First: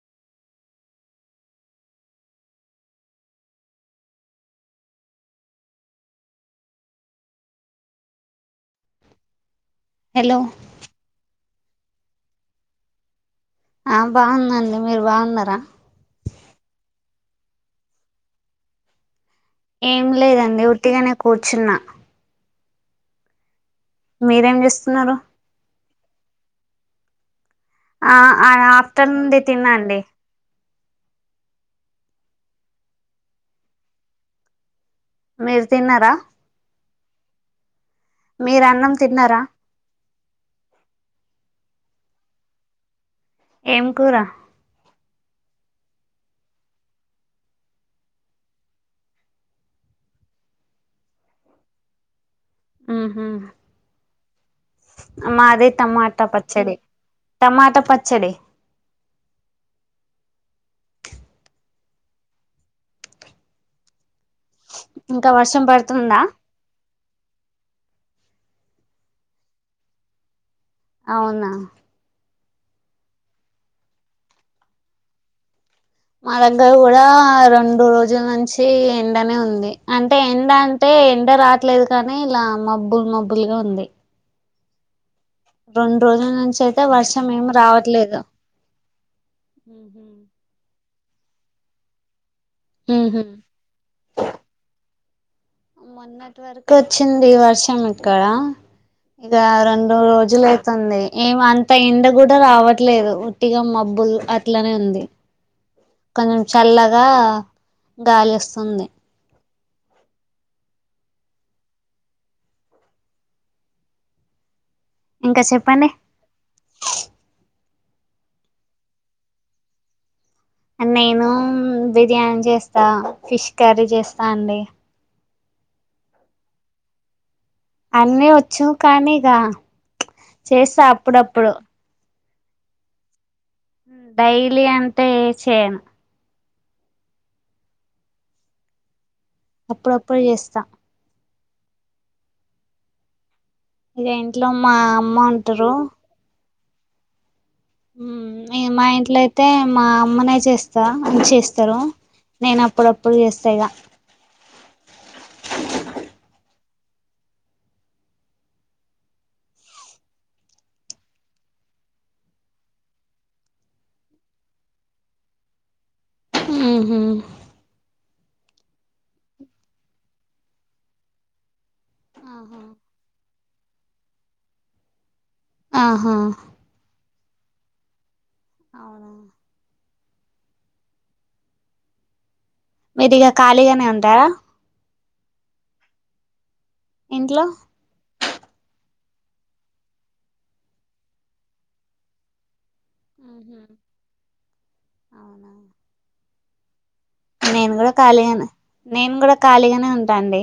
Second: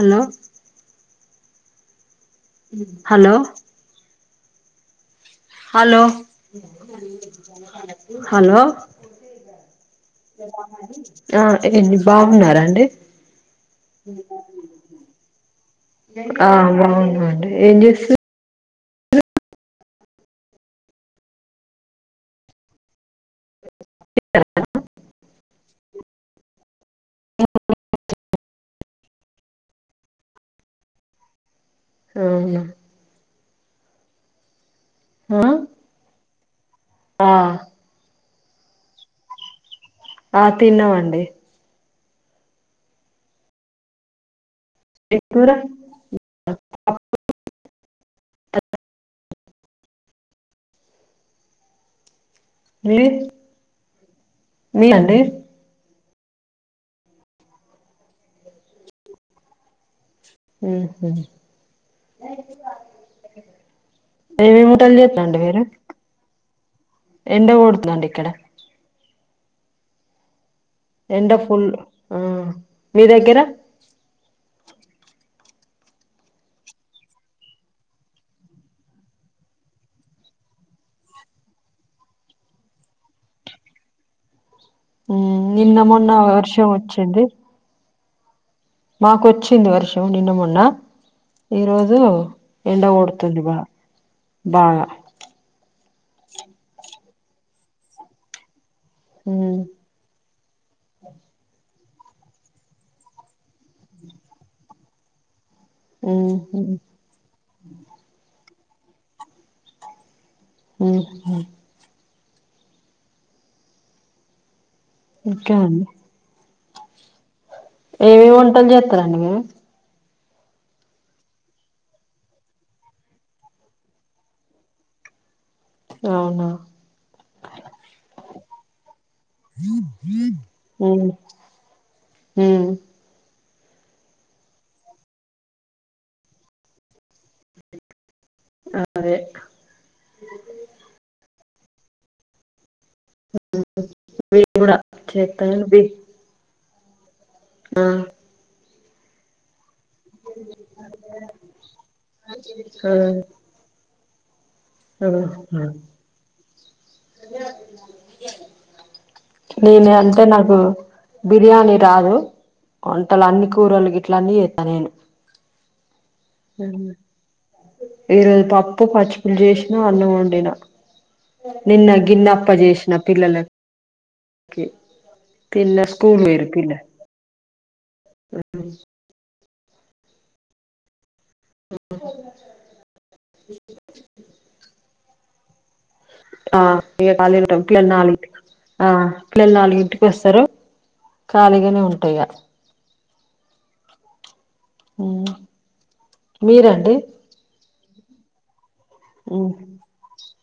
Hello hello hello hello ఆ ఎన్ని బావున్నారాండి ఆ బావున్నా అండి మీరు బావున్నారా ఆ బావున్నాండి ఏన్ జేస్ ఏం లేదండి ఉట్టిగానే కూచ్చున్నా మీరేం చేస్తున్నారు [unintelligible] ఆ ఆ ఆప్తర్నుంది తినండి అవునా మీరు తిన్నారా ఆ మీరు అన్నం తిన్నారా. ఆ తిన్నావండి. ఏం కూర ఎక్ కూరా మీది ఉహు మీదా అండి మది టమాట పచ్ చడీ టమాట పచ్చడి ఉహు ఏమేఏంమొటలు ఇంకా జేతన్నాండి మీరు వర్షం పడుతుందా ఎండ గోడ్తుందండి ఇక్కడ ఎండ అవునా ఫుల్ ఆ మీ దెగ్గర మా దగ్గర కూడా రొండు రోజుల్ నుంచీ ఎండనే ఉంది అంటే ఎండ టే ఎండ రాట్లేదు కానీ ఇలా మబ్బుల్ మబ్బుల్గా ఉంది. ఉ నిన్న రెండు మొన్న రోజుల నుంచి వర్షం అయితే ఒచ్చిది. వర్షం రావట్లేదు మాకొచ్చింది వర్షం నిన్న మొన్న ఈరోజు ఎండ ఉహు గొడుతుంది బా బాగా మొన్నటి వర్కు ఒచ్చింది వర్షం ఇక్కడ. ఇగ ఉమ్ రొండు రోజులు అయితుంది ఏం అం తో ఎండ గూడా రావట్లేదు ఉట్టిగా మబ్బులు అట్లనే ఉంది. కొంజం చల్లగా గాలొస్సుంది. ఉహు ఇంకా ఇకానె చెప్పండి ఏవేవి ఒంటల్ జేత్తరండి మీరు నేనూ బిర్యాని జేస్తా ఫిష్ కర్రీ జేస్తా అండి అవునా అన్నీ వోచ్చు కానీ ఇగా చేస్సా ఉమ్, అప్పుడప్పుడు ఉమ్ డైలి అంటే ఏ చేయను ఆ అదే అప్పుడప్పుడు చేస్తా ఇదె ఇంట్లో మీరు మా కూడా అమ్మ ఉంటరు చేస్తానండి ఆ మీ మా ఇంట్లో లే అయితే మా అమ్మనే చేస్తా అని చేస్తారు నేను అప్పుడప్పుడు చేస్తా ఇగా అఓ [unintelligible] నేను అంటే నాకు బిర్యానీ రాదు వంటలు అన్ని కూరలు గిట్ల అన్ని చేస్తా నేను ఉహు ఈరోజు పప్పు పచ్చి పల్ చేేష్ నుఅన్న వండిన నిన్న గిన్నెప్ప ఆహా చేసిన పిల్లలకు కి పిల్లకు ఆహా స్కూల్ మేరి పిల్ల అ [unintelligible] అవునా ఆ మీరి ఇక ఖాళీగానే ఉంటార ఆ ఇక ఖాళీగా ఇంట్లో ఉంటాం పిల్లలు నాలుగు ఆ పిల్లలు నాలుగింటికి వస్తారు ఖాళీగానే ఉంటా ఇగ ఆహ ఆ మీరండి నేను కూడా ఖాళీగానే నేను కూడా ఉమ్ ఖాళీగానే ఉంటా అండి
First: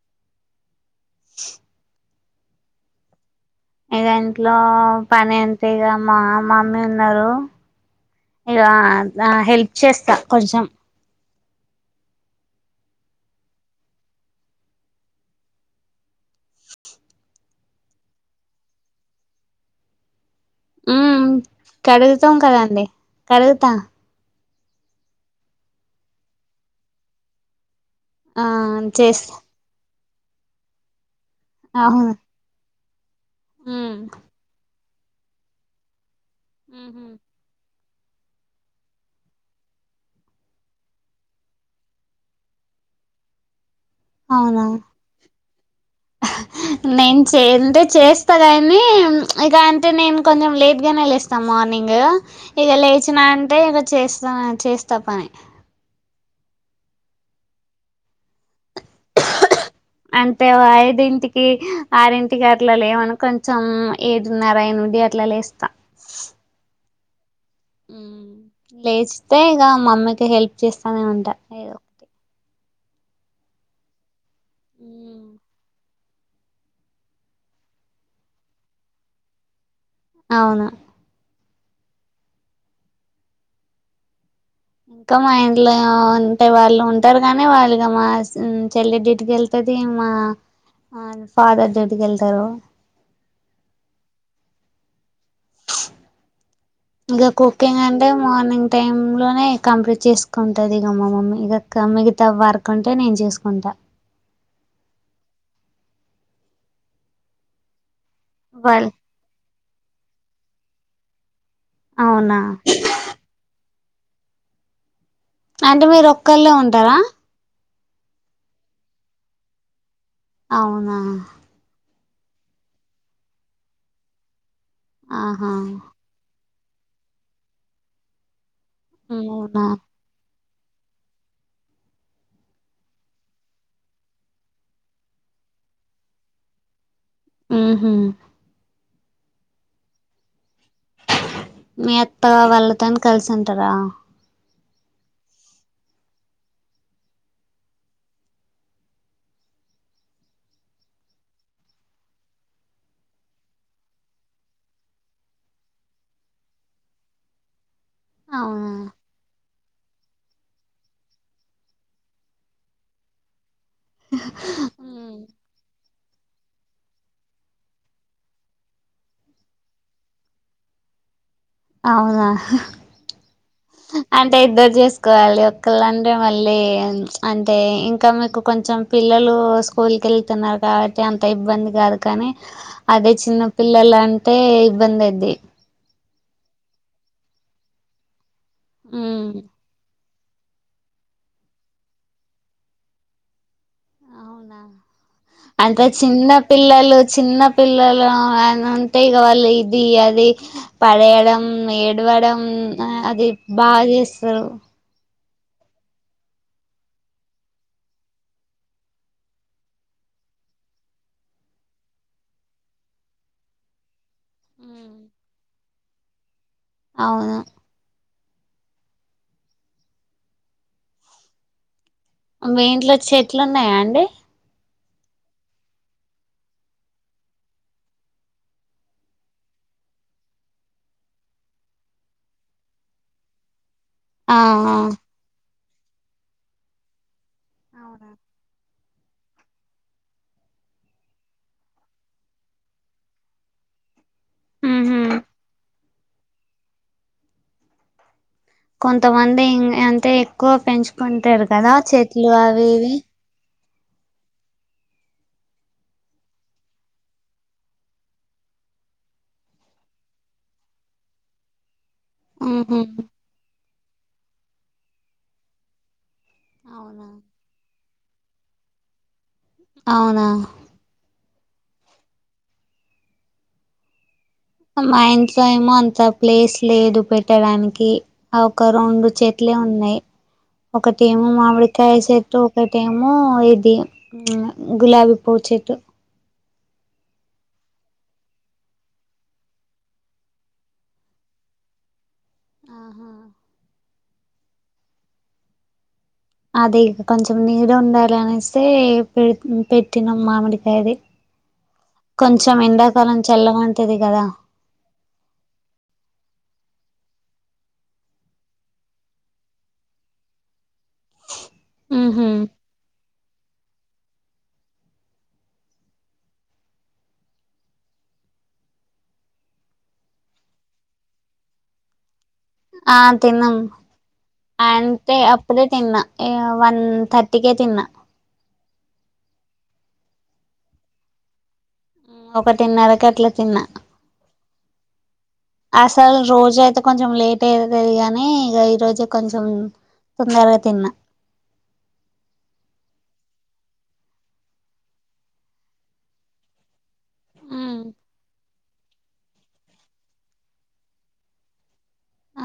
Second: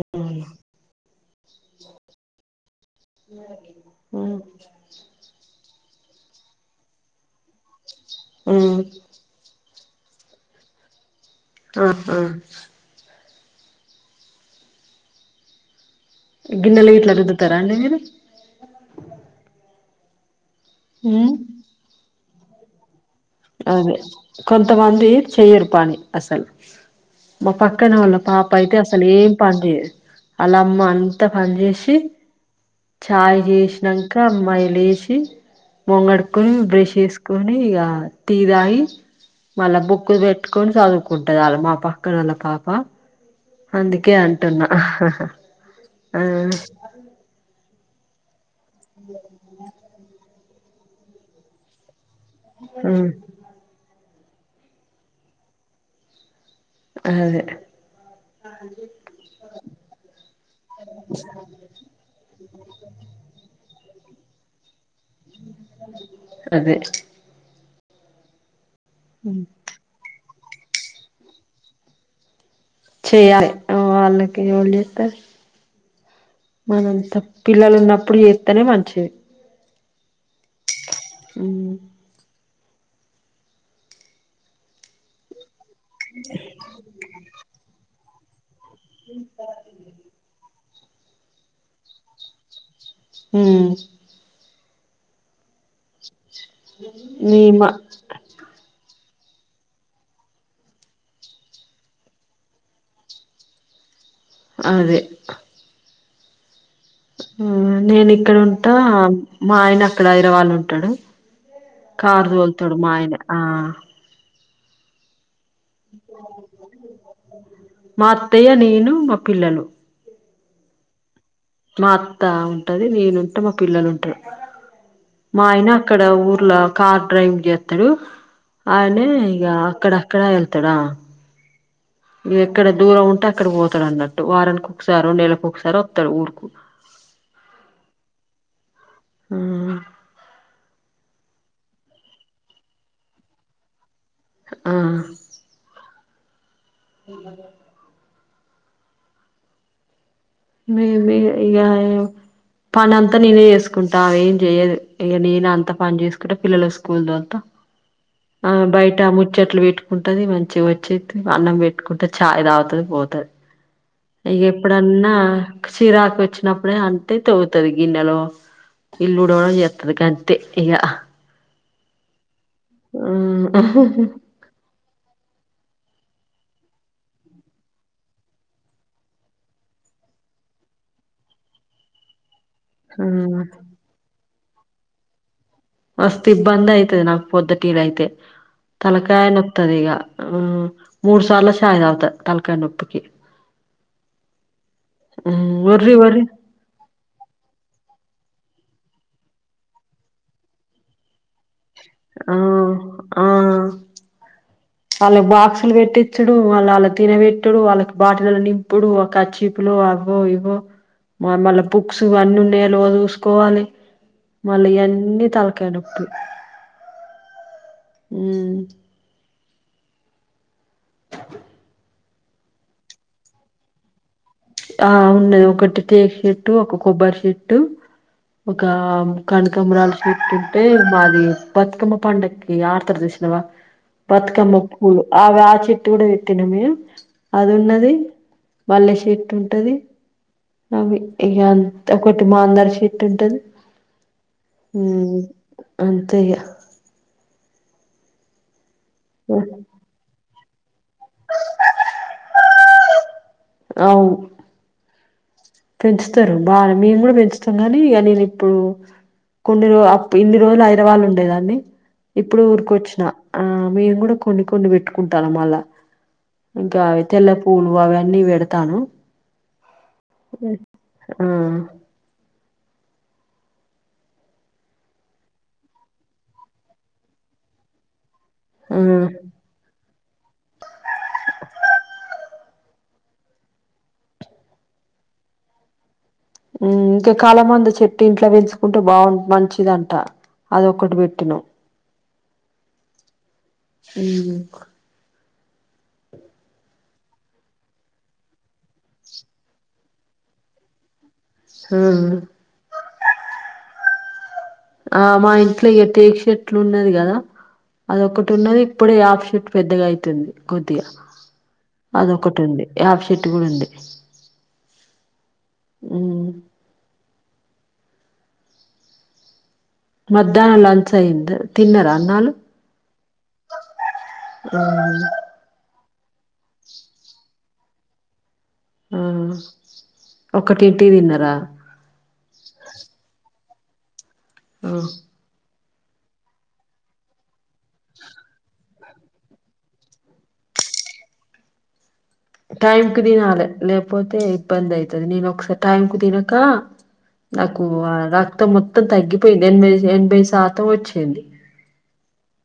ఆ అ [unintelligible] మ్యాగీ ఇక ఇంట్లో పని ఎంత ఇగ మా మమ్మీ ఉన్నారు ఇగ ఉమ్ ద హెల్ప్ చేస్తా కొంచెం ఆ హా గిన్నెలు ఇట్లా రుద్దుతారా అండి మీరు హ ఉమ్ కడుగుతాం కదండి కడుగుతా అదే, కొంతమంది చేయరు పని అసలు మా పక్కన వాళ్లు కు ఆ పాప అయితే అసలు ఏం చేస్తా పని చేయదు వాళ్ల అమ్మ అంతా పని చేసి అవును చాయ్ ఉమ్ చేసినాక అమ్మాయి లేచి మొఖం కడుక్కొని బ్రష్ ఉహు చేసుకొని పోనీ ఇగ టీ తాగి మళ్ళా బుక్కులు పెట్టుకొని చదువుకుంటాది వాళ్లా మా పక్కన వాళ్ళ పాప అందుకే అవునా అంటున్నా ఆహా హా నేను చేయాలంటే చేస్తా కానీ ఇక అంటే నేను కొంచెం లేట్‌గానే లేస్తాం. మార్నింగ్ ఇగ ఉమ్ లేచిన అంటే ఇక చేస్తా చేస్తా పని అదే అంటే ఓ ఐదింటికి. ఆరింటికి అట్లా లేవను కొంచెం ఏడున్నర ఎనిమిది అట్లా లేస్తా అదే ఊ లేచితే ఇక మమ్మీకి హెల్ప్ చేస్తానే ఉంటా ఏదో ఒకటి చేయాలి వాళ్ళకి ఎవళ్లు చేస్తారు మనంత పిల్లలు ఉన్నప్పుడు చేస్తనే మంచిది అవును హు ఇంకా మా ఇంట్లో ఉంటే వాళ్ళు ఉంటారు గానీ వాళ్ళు [unintelligible] చెల్లి డ్యూటీకి వెళ్తుంది. మా ఫాదర్ కూడా డ్యూటీకి వెళ్తారు. ఊ ఇంకా మీ మా కుకింగ్ అం అంటే మార్నింగ్ టైమ్ లోనే కంప్లీట్ చేసుకుంటంది ఇక మామమ్మీ ఇక మిగతా వర్ కంటే నేను చేసుకుంట అదే ఉ నేను ఇక్కడ ఉంటా వాల్ మా అయన అక్కడ హైదరాబాద్లో ఉంటడు కార్ అవునా తోల్తడు మాయన ఆ అంటే మీరు ఒక్కళ్లే ఉంటార మా అత్తయ్య నేను మా పిల్లలు అవునా మా అత్త ఉంటుంది, నేనుంటా, మా పిల్లలు ఉంటరు. మా ఆహా ఆయన అక్కడ ఊర్ల కార్ డ్రైవింగ్ చేస్తడు ఆయనే ఇగ అవునా అక్కడ అక్కడ వెళ్తాడా ఎక్కడ దూరం ఉంటే అక్కడ పోతాడు అన్నట్టు వారానికి ఒకసారి నెళ్లకు ఒకసారి వస్తాడు ఊరుకు ఉహు ఆ మీ అత్త వాళ్ళతోని కలిసి ఉంటర ఆ ఉ. మేమే ఇగ పని అంతా నేనే చేసుకుంటా ఏం చేయదు ఇ నేనే అంత పని చేసుకుంటా పిల్లలు స్కూల్ దొలుత ఆ అవునా బయట ముచ్చట్లు పెట్టు ఉంటది మంచిగా వచ్చే అన్నం పెట్టుకుంటే చాయ్ తాగుతుంది పోతుంది ఇక ఎప్పుడన్న చిరాకు వచ్చినప్పుడే తింటుంది గిన్నెలో. ఇల్లుఊడవడం చేతుందీ ఎక్కడి కంటే ఇక అవునా! ఉ అంటే ఇద్దరు చేసుకోవాలి ఒకళంటే మళ్ళీ అంటే ఇంక మీకు కొంచెం పిల్లలు స్కూల్ కెళ్లుతున్నారు కాబట్టి అంత ఇబ్బంది కాదు కానీ అదే చిన్న పిల్లల అంటే ఇబ్బంది అయ్యిది [unintelligible] ఆ ఉమ్ మూడుసార్ల చాయ్ తాగత తలకాయ నొప్పికి అవునా ఉమ్ అంత ఒర్రి ఒర్రి చిన్న పిల్లలు, చిన్న పిల్లలు ఉంటే కదా వాళ్లు ఇది అది [unintelligible] పడేయడం ఆ ఏడవడం ఆ అది బాగ చేస్తరు వాళ్ళకి బాక్సులు పెట్టిచుడు వాళ్ళు వాళ్ళ తినబెట్టుడు వాళ్ళకి బాటిల నింపుడు ఒకచ్చి అప్పులుఅవ్వోఇవ్వో మళ్లీ బుక్స్ అన్నీ ఉన్నాయో లేదో చూసుకోవాలి. మళ్ళ ఉమ్, ఇయ్యన్ని తలకాయ్నొప్పి అవును ఉ మీ ఇంట్ల చెట్లు ఉన్నయా అండి ఆ ఉన్నది ఒకటి టేకు సేట్టు ఒక కొబ్బరి సేట్టు ఒక కనకంబరాల సేట్టువుంటే మాది బతుకమ్మ పండగకి ఆర్తర్ సుసినవా ఆ బతుకమ్మ ఆ. పూలు అవి ఆ చెట్టు గుడ వేట్టినా మేము అది ఉన్నది అవునా మళ్లే సిట్ ఉంటది ఆ ము ఇగా ఒకటి మాందార చెట్టు ఉంటది ఊ ఉహుమ్ అంతే ఇగ కొంతమంది అంటే ఎక్కువ పెంచుకుంటరు కదా చెట్లు అవి ఇవి అవు పెంచుతరు బాగ మేము కూడా పెంచుతాం గనీ ఇగ నేనిప్పుడు కొన్ని రోజు ఇన్ని రోజులు ఐదరాబాదుళ్ళ ఉండేదాన్ని ఇప్పుడు ఉహు ఊరుకొచ్చిన ఆ మేము గుడ కొన్ని కొన్ని వెట్టుకుంటా మళ్ళ ఇంకా అవి అవునా తెల్ల పూలు అవన్నీ వెడతానం అవునా ఆ మా ఇంట్లో ఏమో అంత ప్లేస్ లేదు పెట్టడానికి ఆ ఒక రెండు చే ట్లే ఉన్నాయి ఒకటేమో మామిడికాయ చెట్టు ఒకటేమో ఇది ఉ గులాబీ పువ్వు చెట్టు ఊ ఇంకా కలమంద చెట్టు ఇంట్లో పెంచుకుంటే బాగు మంచిదంట అదొక్కటి పెట్టినం ఆహా ఉమ్ అది కొంచెం నీడ ఉండాలనేసే పెట్టినం మామిడికాయది ఆ కొంచెం ఎండాకాలం చల్లగా ఉంటది గదా ఆ మా ఇంట్లో ఇక టేక్ చేట్లు ఉన్నది గదా అదొకటి ఉన్నది ఇప్పుడే యాప చెట్టు పెద్దగెతుంది కొద్దిగా అదొ ఉహు ఒకటి ఉంది యాప చెట్టు కూడా ఉంది మధ్యాహ్నం లంచ్ అయింద తిన్నరా అన్నాలు ఆ తిన్నాం ఆ అ అంతే అప్ ఇప్పుడే తిన్న వన్ థర్టీకే తిన్న ఆ ఒకటి టికీ తిన్నారా ఒకటీన్నరకి అట్లా తిన్నా ఆ అసలు రోజు అయితే కొంచెం లేట్ అయింది గానీ ఇగా ఈ రోజే కొంచెం తొందరగా తిన్నా టైం కు తినాలి లేకపోతే ఇబ్బంది అయితాది నేను ఒకసారి టైం కు తినక నాకు ఆ రక్తం మొత్తం తగ్గిపోయింది ఎనభై ఎనభై శాతం వచ్చింది [inaudible]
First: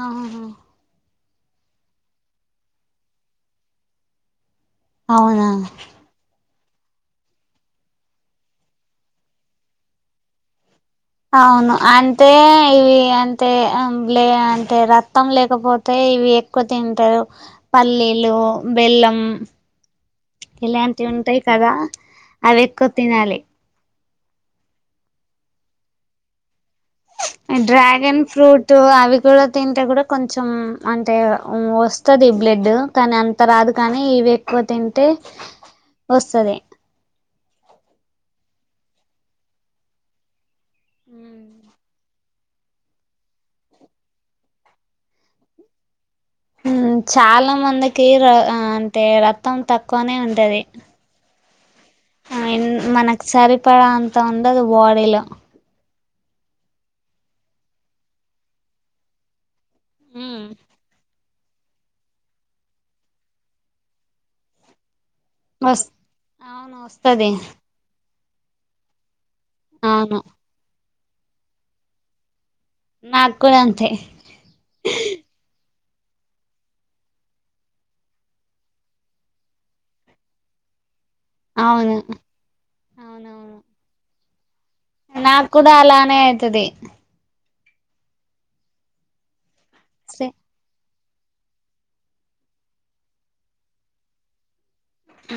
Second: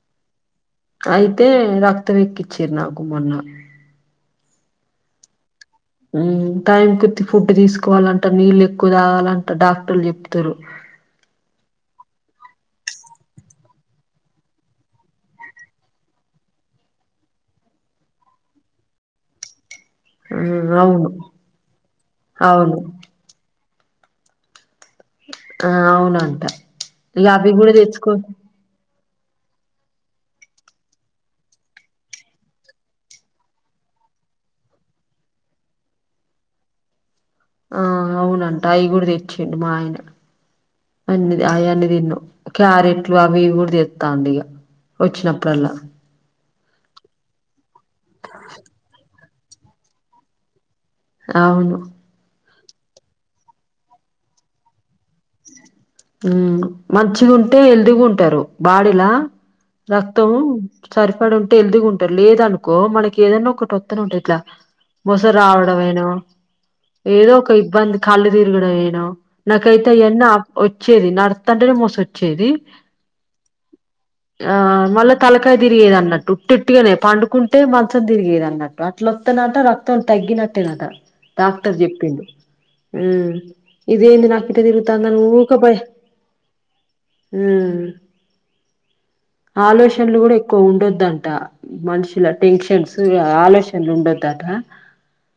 ఆహ హ అయితే రక్తం ఎక్కిచ్చారు నాకు మొన్న అవునా మ్ టైం కొద్ది ఫుడ్ తీసుకోవాలంట. నీళ్ళు ఎక్కువ తాగాలంట డాక్టర్లు చెప్తరు. అవును అంటే ఇవి అంటే లే అంటే రక్తం లేకపోతే ఇవి ఎక్కువ తింటరు. పల్లీలు బెల్లం ఇలాంటివి అవును ఉంటాయి. కదా అవి అవును ఎక్కువ తినాలి. ఆ అవునంట ఇగా అవి గూడా తెచ్చుకో తో అవి కూడా తింటే కూడా కొంచెం అంటే వస్తుంది బ్లడ్ కానీ అంత రాదు. కానీ ఇవి ఎక్కువ తింటే వస్తది. ఆ అవునంట అయి గూడా తెచ్చేడి మా ఆయన అన్ని ఉమ్ ఆయన్ని తిన్న క్యారెట్లు అవి కూడా తెస్తాండు. ఇగా వచ్చినప్పుడల్లా చాలా మందికి ర అంటే రక్తం తక్కువనే ఉంటది. అవును మనకు సరిపడా అంత ఉండదు. బాడీలో మ్ మంచిగా ఉంటే హెల్తీగా ఉంటరు. బాడీలా రక్తం సరిపడ ఉంటే ఎల్దిగా ఉంటరు. లేదనుకో మనకి ఏదనా ఒకటి వత్తనే ఉంటది. ఇట్లా వస్ మొసరావడంమేనో అవును వస్తది ఏదో ఒక ఇబ్బంది కళ్ళు తిరగడంమేనో నాకైతే అవును అయన్నీ వచ్చేది నాడస్టనటనే మోస వచ్చేది. నాకూడ అంతే ఆ మళ్ళా తలకాయ తిరిగేది. అన్నట్టుఉట్టెట్టుగానే పండుకుంటే మంచం తిరిగేది అన్నట్టు అట్లుొస్తనట్ట రక్తం తగ్గినట్టే నట డాక్టర్ అవును చెప్పిండు. అవునవును ఇదేంది నాకు ఇట్టదిరుగుతాంది ఉ నాకు కూడా అలానే అయితది. మ్ ఆలోచనలు కూడా ఎక్కువ ఉండొద్దంట. మనుషుల టెన్షన్స్ ఆలోచనలు ఉండొదటా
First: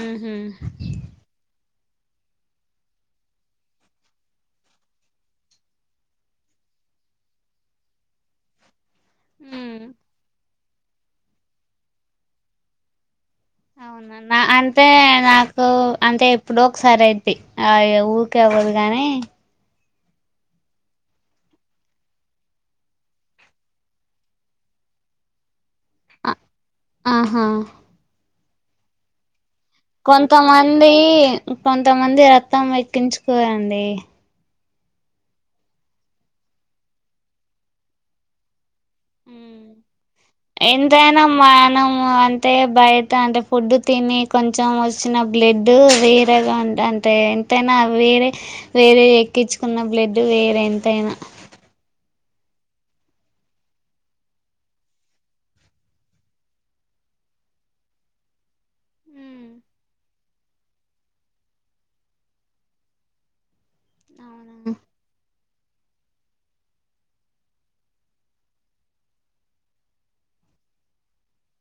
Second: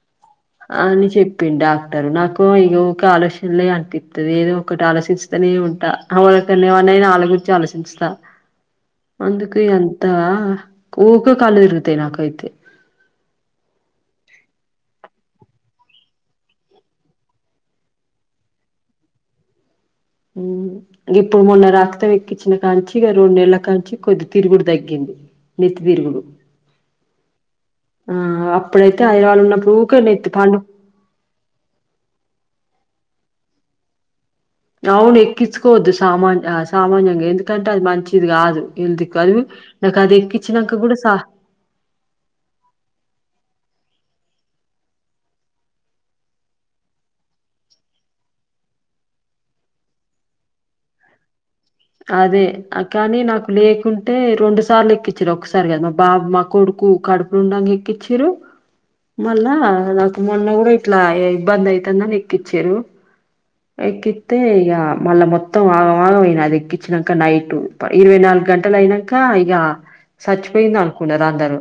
ఉహు అని చెప్ప ప్పి డాక్టర్ నాకు ఇది ఒక ఆలోచనలే అనిపిస్తుంది. ఏదో ఒకటి ఆలోచన చిత్ నే ఉంటా ఎ వలకుఎమ్మెన్నాయినా ఆళ్ళ గురిచే ఆలోచిస్తానీ ఉంటా అందుకె ఉమ్ అంతా ఊకె కళ్ళు తిరుగుతాయ్ నాకైతే అవునా నా అంటే నాకు అంటే ఎప్పుడో ఒకసారి అయితది అయ్యో ఊరికే అవ్వదు గానీ అ ఇప్పుడు మొన్న రక్తం ఎక్కించిన కాంచి ఇక రెండు నెలల కాంచి కొద్ది తిరుగుడు తగ్గింది. నితి [unintelligible] వీరుగుడు ఆ ఆహా ఆ అప్పుడు ఇతే హైదరాబాద్ లో ఉన్నప్పుడు ఊకే నెత్తి పండు కొంతమంది కొంతమంది రక్తం ఎక్కించుకోరడి. అవును ఎక్కించుకోవద్దు. సామాన్ ఆ సామాన్యంగా ఎందుకంటే అది మంచిది కాదు. హెల్తీకాదు నాకు అది ఎక్కించాక కూడా సా మాన అంత [unintelligible] అంటే బయట అంటే ఫుడ్ తిని కొంచెం వచ్చిన బ్లడ్ వేరగా ఉ అంటే ఎంతైనా వేరే వేరే ఎక్కించుకున్న బ్లడ్ వేరే ఎంతైనా అదే కానీ నాకు లేకుంటే రెండు సార్లు ఎక్కించిల్లు ఒక్కసారి కాదు మా బాబు మా కొడుకు కడుపు ఉండగా ఎక్కిచ్చిరు. మళ్ళా నాకు మొన్న కూడా ఇట్లా ఇబ్బంది ఐతుందని ఎక్కిచిల్లు. ఎక్కితే అవునా ఈక మళ్ల మొత్త మొత్తం ఆగమాగమయినాది అది ఏకిచినక నైట్ ఇరవై నాలుగు గంటలు అయినాక ఇగా చచ్చిపోయింది అనుకున్నారు. అందరు